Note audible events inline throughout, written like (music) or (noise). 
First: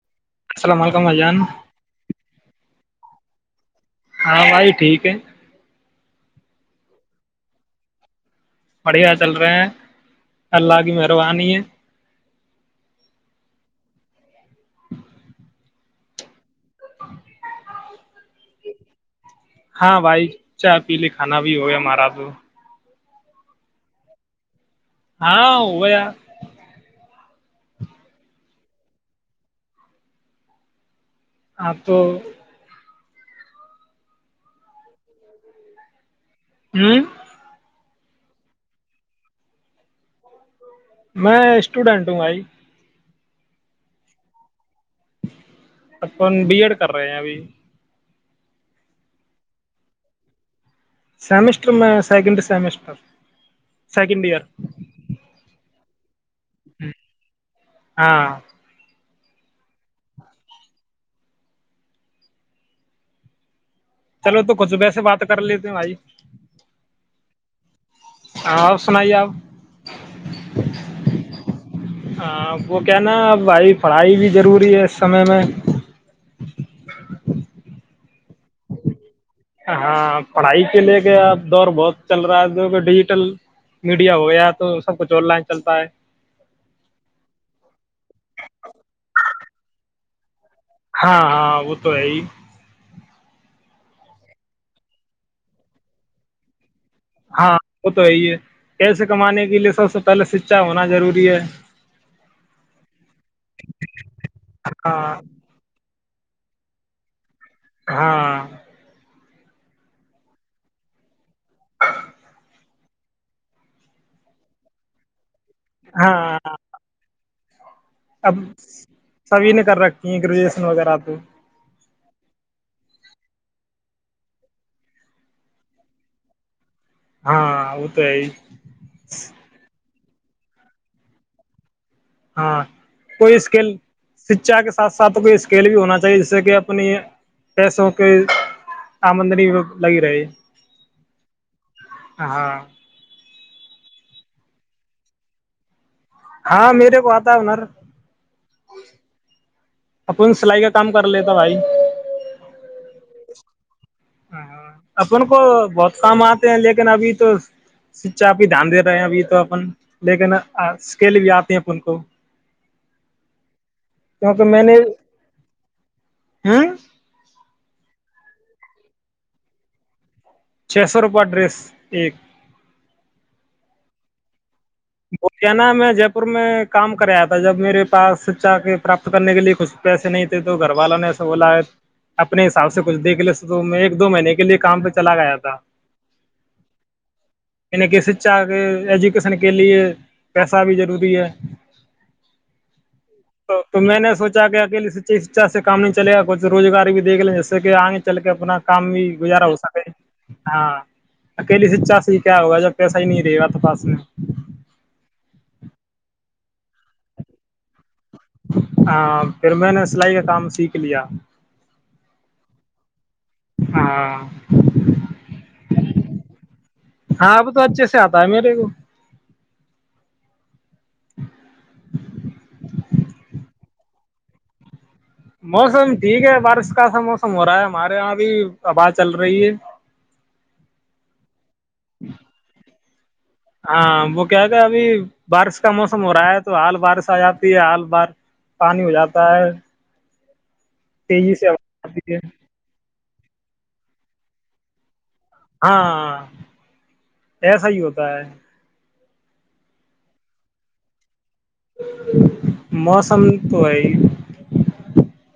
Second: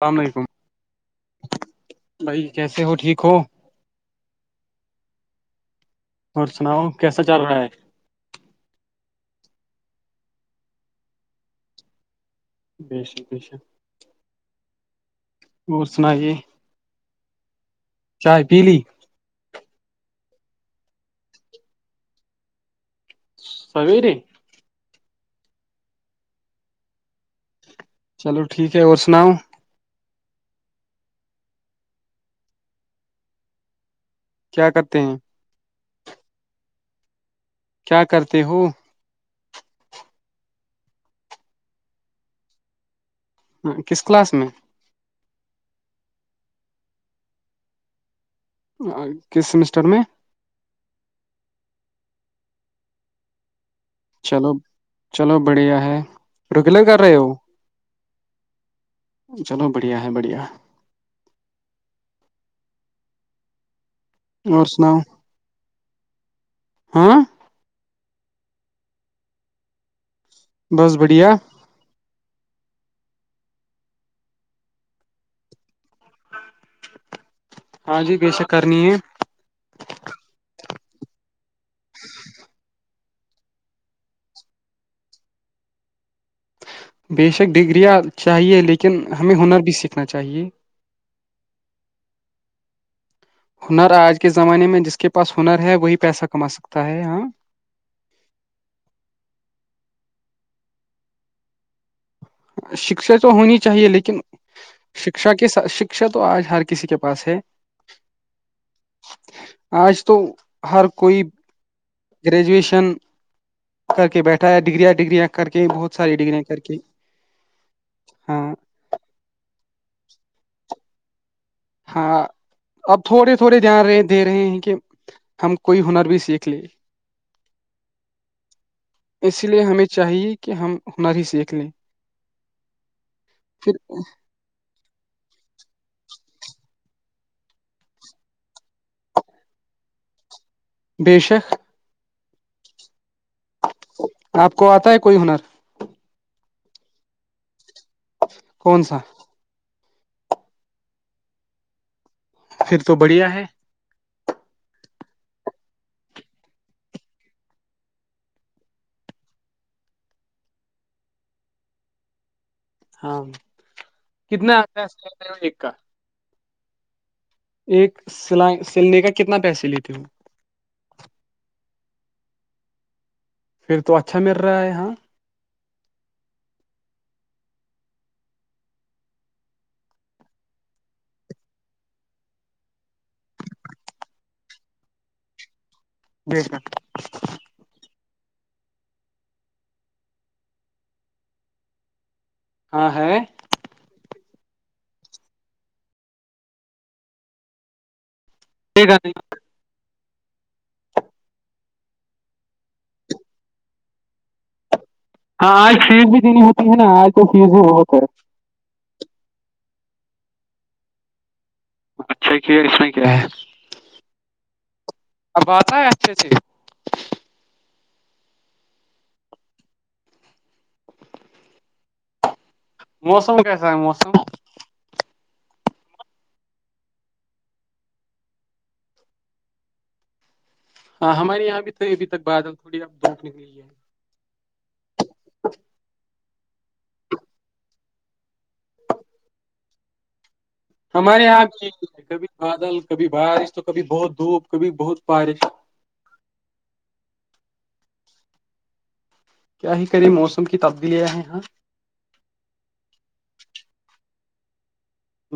السلام علیکم السلام علیکم بھائی جان بھائی کیسے ہو ٹھیک ہو ہاں بھائی ٹھیک ہے اور سناؤ کیسا چل رہا ہے بڑھیا چل رہے ہیں اللہ کی مہربانی ہے بشاشا اور سناائیے (unintelligible) چائے پیلی ہاں بھائی چائے پی لیے کھانا بھی ہو ہمارا تو سویری ہاں ہو ار چلو ٹھیک ہے اور سناؤ آپ (unintelligible) کیا کرتے ہیں ہوں کیا کرتے ہو میں اسٹوڈینٹ ہوں بائی ہاں کس کلاس میں ان بی ایڈ کر رہے ہیں ابھی کس سمسٹر میں سیمسٹر میں سیکنڈری سمسٹر چلو چلو بڑھیا ہے رکلے بھی کر رہے ہو ہاں چلو بڑھیا ہے بڑھیا چلو تو اور کچھ سناؤ ویسے بات کر لیتے ہیں بھائی ہاں ہاں سنائیے آپ بس بڑھیا ہاں وہ کیا ن ا بھائی پڑھائی بھی ضروری ہے اس سمے میں ہاں جی بےشک کرنی ہے ہاں پڑھائی پے لے گیا آپ دور بہت چل رہا ہے جو کہ ڈھی میڈیا ہو گیا تو سب کچھ آن لائن چلتا ہے بےشک ڈگریاں چاہیے لیکن ہمیں ہنر بھی سیکھنا چاہیے ہاں ہاں وہ تو ہے ہی ہنر آج کے زمانے میں جس کے پاس ہنر ہے وہی پیسہ کما سکتا ہاں وہ تو یہی ہے پیسے کمانے کے لیے سب سے (unintelligible) شکشا تو ہونی چاہیے لیکن ہاں شکشا کے ساتھ شکشا تو آج ہر کسی کے پاس ہے ہاں آج تو ہر کوئی گریجویشن کر کے بیٹھا ہے ڈگریاں ڈگریاں کر کے بہت ساری ہاں ڈگرییاں کر کے اب ہاں سبھی نے کر رکھتی ہیں گریجویشن وغیرہ تو ہاں اب تھوڑے تھوڑے دھیان رہے دے رہے ہیں کہ ہم کوئی ہنر بھی سیکھ لے ہاں وہ تو ہے اس لیے ہمیں چاہیے کہ ہم ہنر ہی سیکھ لیں (unintelligible) ساتھ پھر ساتھ کوئی اسکل بھی ہونا چاہیے جس سے کہ اپنی پیسوں کے آمدنی لگی رہی بے شک ہاں آپ کو آتا ہے کوئی ہنر ہاں میرے کو آتا ہے ہنر کون سا اپن سلائی کا کام کر لیتا بھائی پھر تو بڑھیا ہے (unintelligible) کیونکہ میں نے (unintelligible) (inaudible) ایک سیلنے کا کتنا پیسے لیتے ہو چھے سو روپیہ ڈریس ایک پھر تو اچھا مل رہا ہے یہاں (unintelligible) کریا تھا جب میرے پاس سا کے پراپت کرنے کے لیے کچھ پیسے نہیں تھے تو گھر والوں نے ایسا بولا اپنے حساب سے کچھ دیکھ لیے تو میں ایک دو مہینے کے لیے کام پہ چلا گیا تھا بیشک یعنی کہ شکشاایجوکیشن کے کے لیے پیسہ بھی ضروری ہے ہاں ہے تو میں نے سوچ کے اکیے شکھا سے کام نہیں چل گاچھ روزگاری بھی دے گے جسے کہ آگے چل کے اپنا کام بھی گزارا ہو سکے ہاں اکیلی سچا سے ہی کیا ہوگا جب پیسہ ہی نہیں رہے گا تو پاس میں ہاں آج فیز بھی جتی ہوتی ہے نا آج تو فیز بھی بہت ہے ہاں پھر میں نے سلائی کا کام سیکھ لیا اچھا کی اس میں ہاں بات ہے اچھچ ہاں اب تو اچھے سے آتا ہے میرے کو موسم کیسے موسو (inaudible) موسم ٹھیک ہے بارش کا سا موسم ہو رہا ہے ہمارے یہاں بھی آواز چل رہی ہے ہاں ہمارے یہاں بھی تھ ابھی تک بادل تھوڑی اب دھوپ نکلی ہے ہاں وہ کیا کہ ابھی بارش کا موسم ہو رہا ہے تو آال بار سے آ جاتی ہے آال بار پانی ہو جاتا ہے ہمارے تیزی یہاں سے آتی ہے کبھی بادل کبھی بارش تو کبھی بہت دھوپ کبھی بہت بارش ہاں ایس ہی ہوتا بائے کیا ہی کرے موسم کی تبدیلیاں ہیں ہاں موسم تو ہے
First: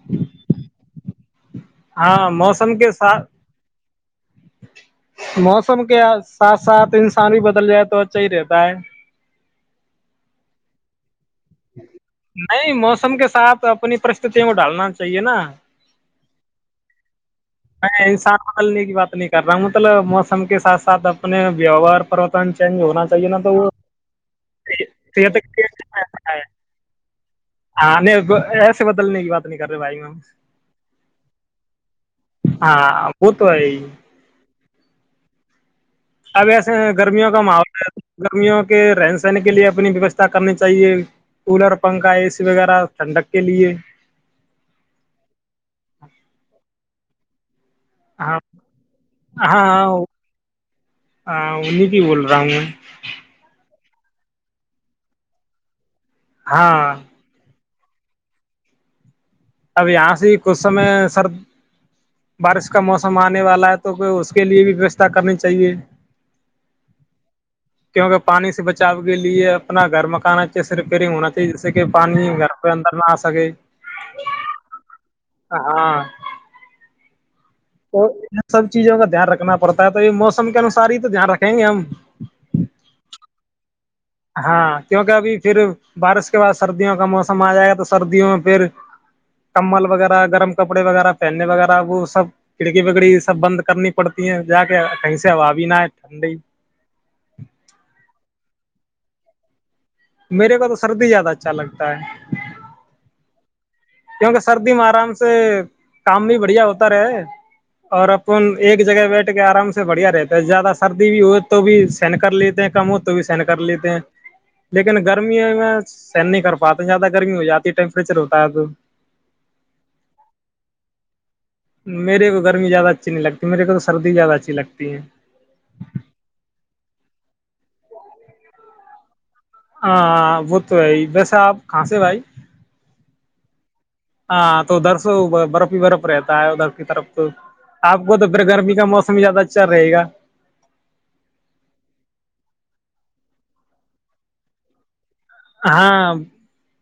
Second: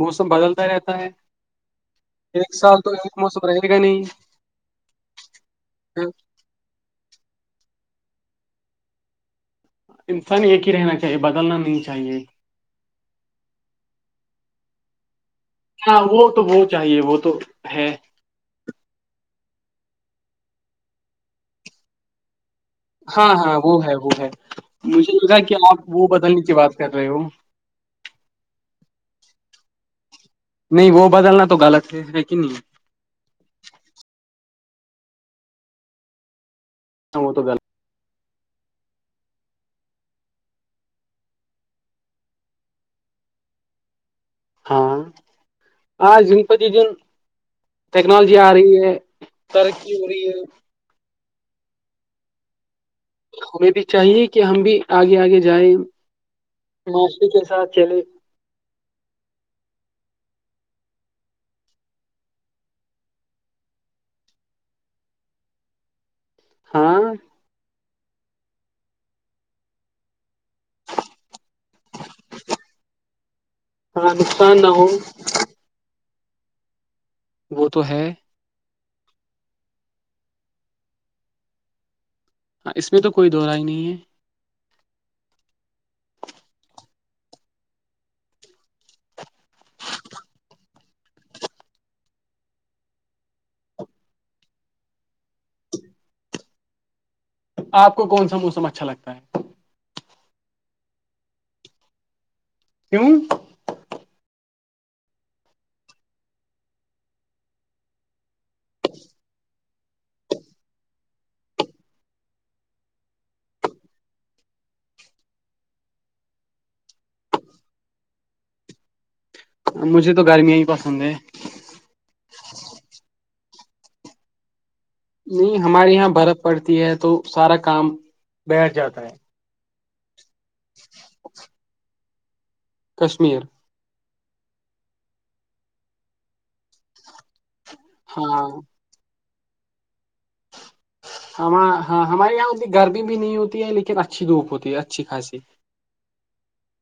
موسم بدلتا رہتا ہے ہاں ایک سال موسم تو کے ایک ساتھ موسم رہے گا نہیں موسم کیا ساتھ ساتھ انسان بھی ب بدل جائے تو اچھا ہی رہتا ہے انسان ایک ہی رہنا چاہیے بدلنا نہیں چاہیے نہیں موسم کے ساتھ اپنی پرست کو ڈالنا چاہیے نا ہاں وہ تو وہ چاہیے وہ تو ہے میں انسان بدلنے کی بات نہیں کر رہا ہوں مطلب موسم کے ساتھ ساتھ اپنے ویوہار پرتن ہاں ہاں وہ ہے وہ ہے مجھے صحت لگا کے کہ لیے آپ وہ ب کی بات کر رہے ہو آ نہیں ایسے بدلنے کی بات نہیں کر رہے بھائی میں نہیں وہ بدلنا تو غلط ہے ہے کہ نہیں ہاں وہ تو ہے اب ہاں گرمیوں وہ کا تو غلط ماحول ہے گرمیوں کے رہن سہن کے لیے اپنی ویوستھا کرنی چاہیے کولر پنکھا اے سی وغیرہ ٹھنڈک کے لیے ہاں آ جنپتی جون ٹیکنالوجی ہاں آ رہی ہے ہاں ترقی ہاں ہو رہی ہے ہاں ان بھی ہی بول رہا ہوں ہمیں بھی چاہیے کہ ہم بھی آگے آگے جائیں ہاں معاشی کے ساتھ چلیے اب یہاں سے ہی کچھ سمے سر بارش کا موسم آنے والا ہے تو کو اس کے لیے بھی ووستھا کرنی چاہیے ہاں کیونکہ پانی سے بچاو کے لیے اپنا گھر مکانا چاہیے ریپئرنگ ہونا چاہیے جس سے کہ پانی گھر پہ اندر نہ آ سکے ہاں نقصان نہ ہو ہاں وہ تو ہے ان سب چیزوں کا دھیان رکھنا پڑتا ہے ب موسم کے انوسار ہی تو دھیان رکھیں گے ہم ہاں اس میں تو کوئی دوورہ ہی نہیں ہے ہاں کیونکہ ابھی پھر بارش کے بعد سردیوں کا موسم آ جائے گا تو سردیوں میں پھر کمبل وغیرہ گرم کپڑے وغیرہ پہننے وغیرہ وہ سب کھڑکی بگڑی سب بند کرنی پڑتی ہیں جا کے کہیں سے ہوا بھی نہ ہے ٹھنڈی آپ کو کون سا موسم اچھا لگتا ہے میرے پا تو سردی زیادہ اچھا لگتا ہے کیوں کیونکہ سردی میں آرام سے کام بھی بڑھیا ہوتا رہے اور اپن ایک جگہ بیٹھ کے آرام سے بڑھیا رہتا ہے زیادہ سردی بھی ہو تو بھی سہن کر لیتے ہیں کم ہو تو بھی سہن کر لیتے ہیں لیکن گرمیوں میں سہن نہیں کر پاتے زیادہ گرمی ہو جاتی ہے ٹیمپریچر ہوتا ہے تو مجھے تو گرمیاں ہی پسند ہے میرے کو گرمی زیادہ اچھی نہیں لگتی مے کو تو سردی زیادہ اچھی لگتی ہے نہیں ہمارے یہاں برف پڑتی ہے تو سارا کام بیٹھ جاتا ہے ہاں وہ تو ہے ویسے آپ کہاں سے بھائی کشمیر ہاں تو ادھر سے برف ہی برف رہتا ہے ادھر کی طرف تو آپ کو تو ہاں پھر گرمی کا موسم ہی زیادہ اچر رہے گا ہم ہاں ہمارے یہاں اتنی گرمی بھی نہیں ہوتی ہے لیکن اچھی دھوپ ہوتی ہے اچھی خھاصی ہاں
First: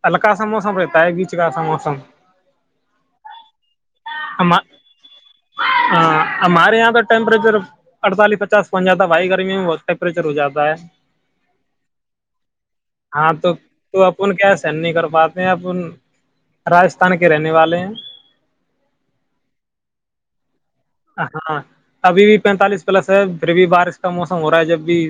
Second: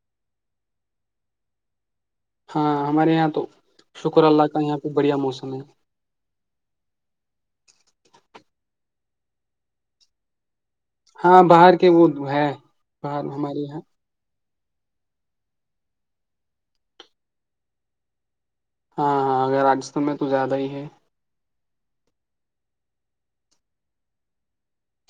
ہلکا سا موسم رہتا ہے بیچ کا سا موسم ہاں ہمارے یہاں تو شکر اللہ کا یہاں پہ بڑھیا موسم ہے ہاں ہمارے یہاں تو ٹیمپریچر اڑتالیس پ بن جاتا بھائی گرمی میںہت ٹیمپریچر ہواتا ہے ہاں باہر کے وہ ہے باہر ہاں تو ہمارے یہاں تو اپن کیا نہیں کر پاتے ہیں ا راستھان کے رہنے والے ہیں ہاں ہاں اگر رجستھان میں تو زیادہ ہی ہے ہاں ابھی بھی پینتالیس پلس ہے پھر بھی بارش کا موسم ہو رہا ہے جب بھی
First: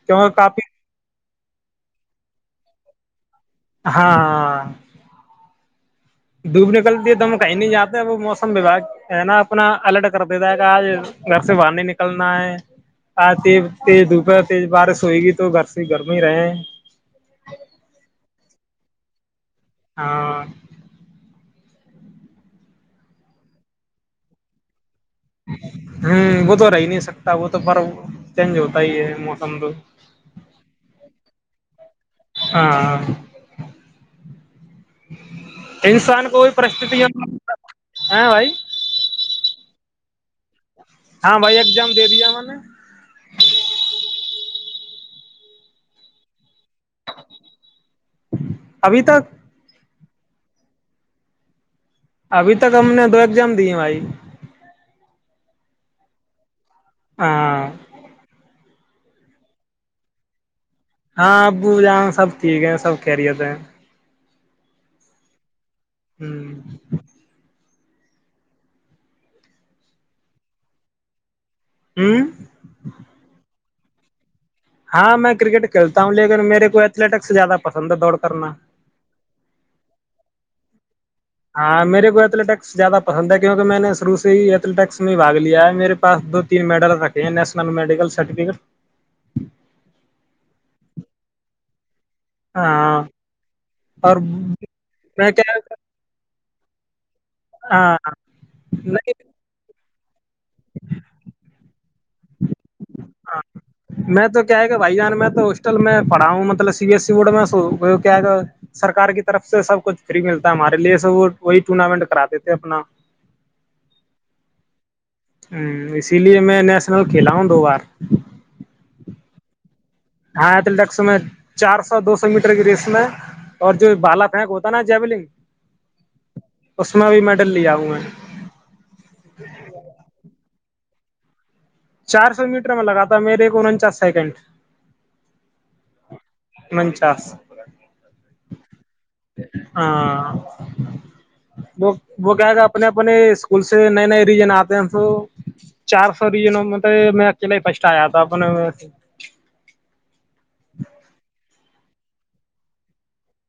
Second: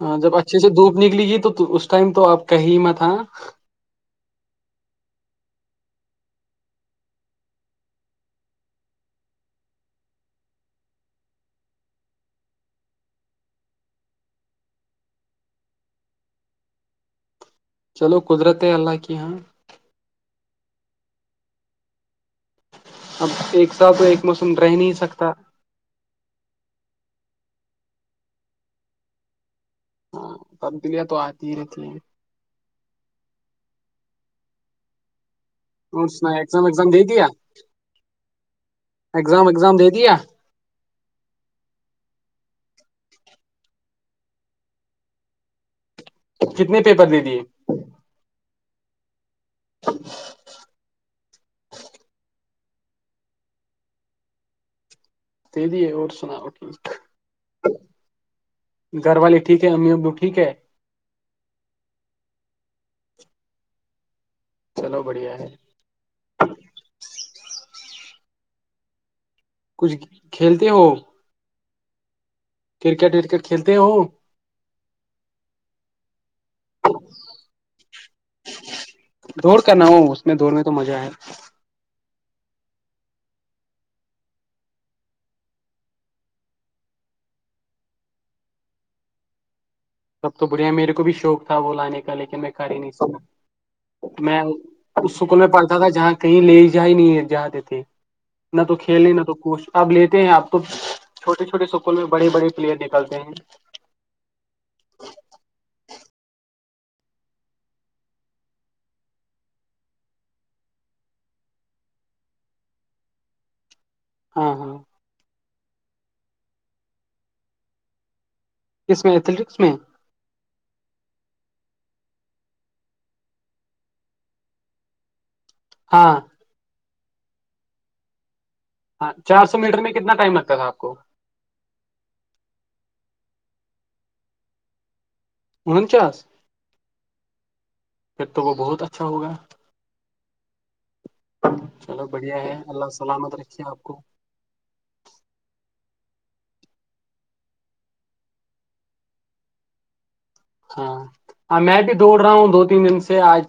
ہاں کیونکہ جب اچھے کافی سے دھوپ نکلی گی تو تو اس ٹائم تو آپ کا ہی م تھا ہاں دھوپ نکلتی ہے تو ہم کہیں نہیں جاتا وہ موسم وباگ ہے نا اپنا الرٹ کر دیتا ہے کہ آج گھر سے باہر نہیں نکلنا ہے آج تی تیز دھوپ تیز بارش ہوئے گی تو گھر سے گرمی ہی رہے چلو قدرت ہے اللہ کی ہاں ہا اب ایک سات تو ایک موسم رہ نہیں سکتا ہوں وہ تو ہو رہای نہیں سب وہ تو پرر چینج ہوتا ہی ہے موسم تو ہاں تبدیلیاں تو آتی ہی رہتی ہیں ہاں اور انسان سنا کوئی ایگزام وگزام پرستستتی دے ہے دیا بھائی ایگزام وگزام دے دیا ہاں بھائی اگزام دے دیا میں نے کتنے پیپر دے دیے ابھی تک ابھی تک ہم نے دو ایگزام دیے بھائی دیدی ہے اور سناؤیک ہاں گھر والے ٹھیک ہے امی ابو ٹھیک ہے ہاں ابو جان سب ٹھیک ہیں سب خریت ہیں چلو بڑھیا ہے ہوں ج کچھ کھیلتے ہو ہوں کرکٹ ورکٹ کھیلتے ہو ہاں میں کرکٹ کھیلتا ہوں لیکن میرے کو ایتھلیٹکس زیادہ پسند چند دوڑ کرنا دوڑ کر نہ ہو اس میں دوڑنے میں تو مزہ ہے ہاں میرے کو ایس زیادہ پسند ہے کیونکہ میں نے شروع سے ہی ایتھٹکس میں باگ لیا ہے میرے پاس دو تین میڈل رکھے ہیں نیشنل میڈیکل سرٹیفکٹ سب تو بڑھیا میرے کو بھی شوق تھا وہ لانے کا لیکن میں ک ہی نہیں ہاں سنا اور میں اس اسکول میں پڑھتا تھا جہاں کہیں لے کیا ہی نہیں جاتے تھے ہاں نہ تو نہیں کھیلے نہ تو ہاں کوچ آپ لیٹ ہیں آپ کو چوٹے چھوٹے س اسکول میں بڑے بڑے پلیئر نکلتے ہیں بائی جان میں تو ہوسٹل میں پڑھا ہوں مطلب سی بی ایس س بورڈ میں کیا سرکار کی طرف سے سب کچھ فری ملتا ہے ہمارے لیے س وہ وہی ٹورنامنٹ کراتے تھے اپنا ہاں ہاں ہ اسی لیے میں نیشنل کھیلا ہوں دو بار کس میں ایتھلیٹکس میں ہاںتلس میں چار سو دو سو میٹر کی ریس میں اور جو بال پینک ہوتا ہے نا جیولنگ ہاں اس میں بھی میڈل ل آؤ میں ہاں چار سو میٹر میں کتنا ٹائم لگتا تھا آپ کو کو چار سو میٹر میں لگاتا میرے کو انچاس سیکنڈ ان چس م چاس تو وہ بہت اچھا ہوگا ہاں وہ چلو وہ بڑھیا ہے کیا کہ اپنے اللہ اپنے سلامت اسکول رکھیے آپ سے کو نئے نئے ریجن آتے ہیں تو چار سو ری ن مطلب میں اکیلا ہی پسٹایا تھا اپنے ہاں ہاں میں بھی دوڑ رہا ہوں دو تین دن سے آج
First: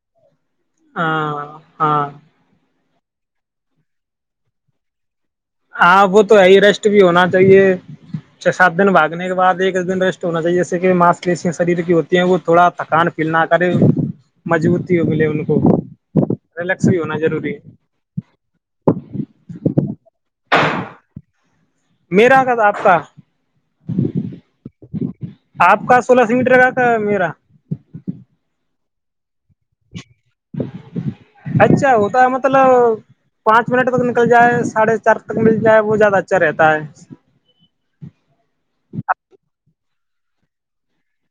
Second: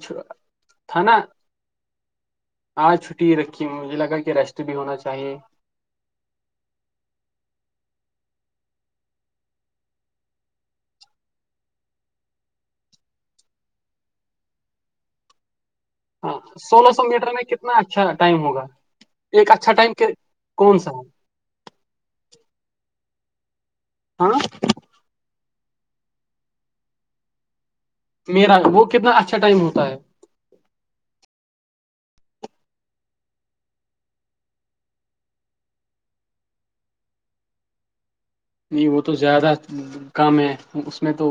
ہاں ہاں آاں چھٹی ہی رکھی ہے مجھے لگا کہ ریسٹ بھی ہونا چاہیے ہاں وہ تو ہےی ریسٹ بھی ہونا چاہیے چھ سات دن بھاگنے کے بعد ایک دن ریسٹ ہونا چاہیے جیسے کہ ماس جسی شریر کی ہوتی ہیں وہ تھوڑا تھکان فیل نہ کرے مجبوتی ہو ملے ان کو ہاں ریلیکس سولہ بھی سو ہونا میٹر میں ضروری ہے کتنا اچھا ٹائم ہوگا ایک اچھا ٹائم کون سا ہے میریرا کا آب ھ ہاں آپ کا سولہ سو میٹر لگا تھا میرا میرا وہ کتنا اچھا اچھا ٹائم ہوتا ہے اچھا ہوتا ہے مطلب پانچ منٹ تک نکل جائے ساڑھے چار تک مل جائے بہت زیادہ اچھا رہتا ہے نہیں وہ تو زیادہ کام ہے اس میں تو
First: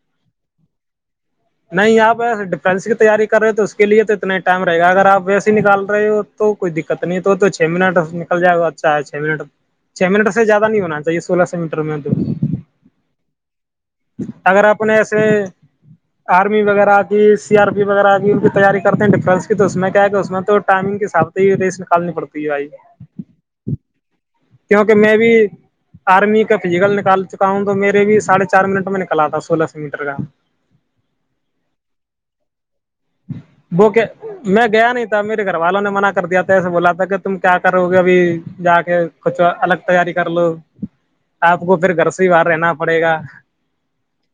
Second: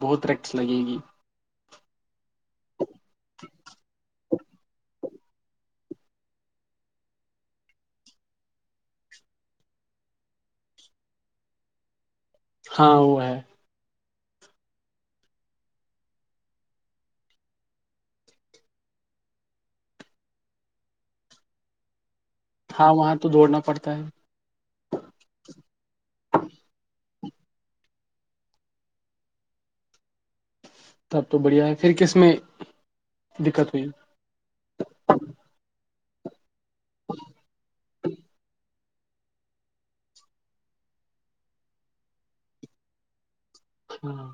بہت ریکس لگے گی نہیں آپ ایسے ڈفینس کی تیاری کر رہے ہو تو اس کے لیے تو اتنا ہی ٹائم رہے گا اگر آپ ویسے نکال رہے ہو تو کوئی دقت نہیں تو چھ منٹ نکل جائے گا اچھا ہے چھ منٹ چھ منٹ سے زیادہ نہیں ہونا چاہیے سولہ س میٹر میں تو ہاں وہ ہے اگر آپ نے ایسے آرمی وغیرہ کی سی آر پی وغیرہ کی ان کی تیاری کرتے ہیں ڈیفینس کی تو اس میں کیا ہے کہ اس میں تو ٹائمنگ کے حساب سے ہی ریس نکالنی پڑتی ہے بھائی ہاں وہاں تو دوڑنا پڑتا ہے کیونکہ میں بھی آرمی کا فزیکل نکال چکا ہوں تو میرے بھی ساڑھے چار منٹ میں نکال تھا سولہ سو میٹر کا تب تو بڑھیا ہے پھر کس میں دقت ہوئی وہ کہ میں گیا نہیں تھا میرے گھر والوں نے منع کر کر دیا بولا تھا کہ تم کیا کرو گے ابھی جا کے کچھ الگ تیاری کر لو آپ کو پھر گھر سے ہی باہر رہنا پڑے گا ہاں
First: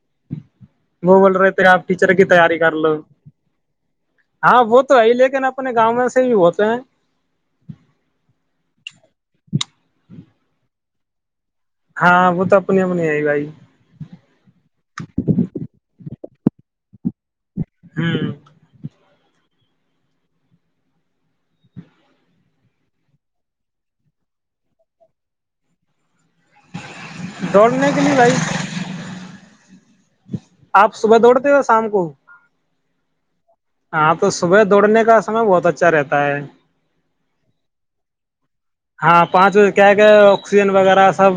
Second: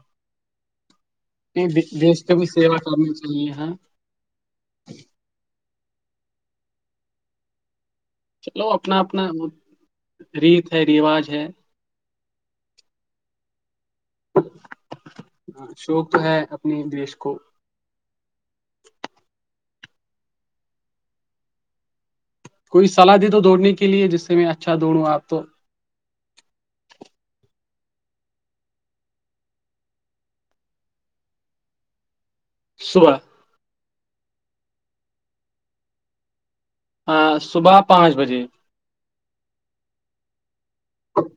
وہ بول رہے اپنے تھے آپ دی- ٹیچر دیش کی کا بھی تیاری کر سیوا لو کرنی چاہیے ہاں ہاں وہ تو ہےئی لیکن اب اپنے گاؤ میں سے ہی ہوتے ہیں چلو اپنا اپنا وہ ریت رواج ہے ہاں وہ تو اپنی اپنی ہے ہی بھائی ہ شوق تو ہے اپنی دیش کو ہوں کوئی صلاح دے دو دوڑنے کے لیے جس سے میں اچھا دوڑوں آپ تو دوڑنے کے لیے بائک آپ صبح دوڑتے ہو شام کو صبح ہاں تو صبح دوڑنے کا سمے بہت اچھا رہتا ہے ہاں صبح پانچ بجے ہاں پانچ بجے کیا ہے کہ آکسیجن وغیرہ سب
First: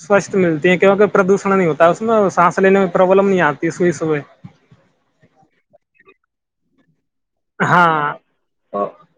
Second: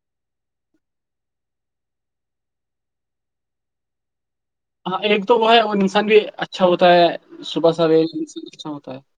سوستھ ملتی ہیں کیونکہ پردوشن نہیں ہوتا ہے اس میں سانس لینے میں پروابلم نہیں آتی سوئی سبح ہاں ایک تو وہ ہے اور انسان بھی اچھا ہوتا ہے صبح سویر ہاں اھا ہوتا ہے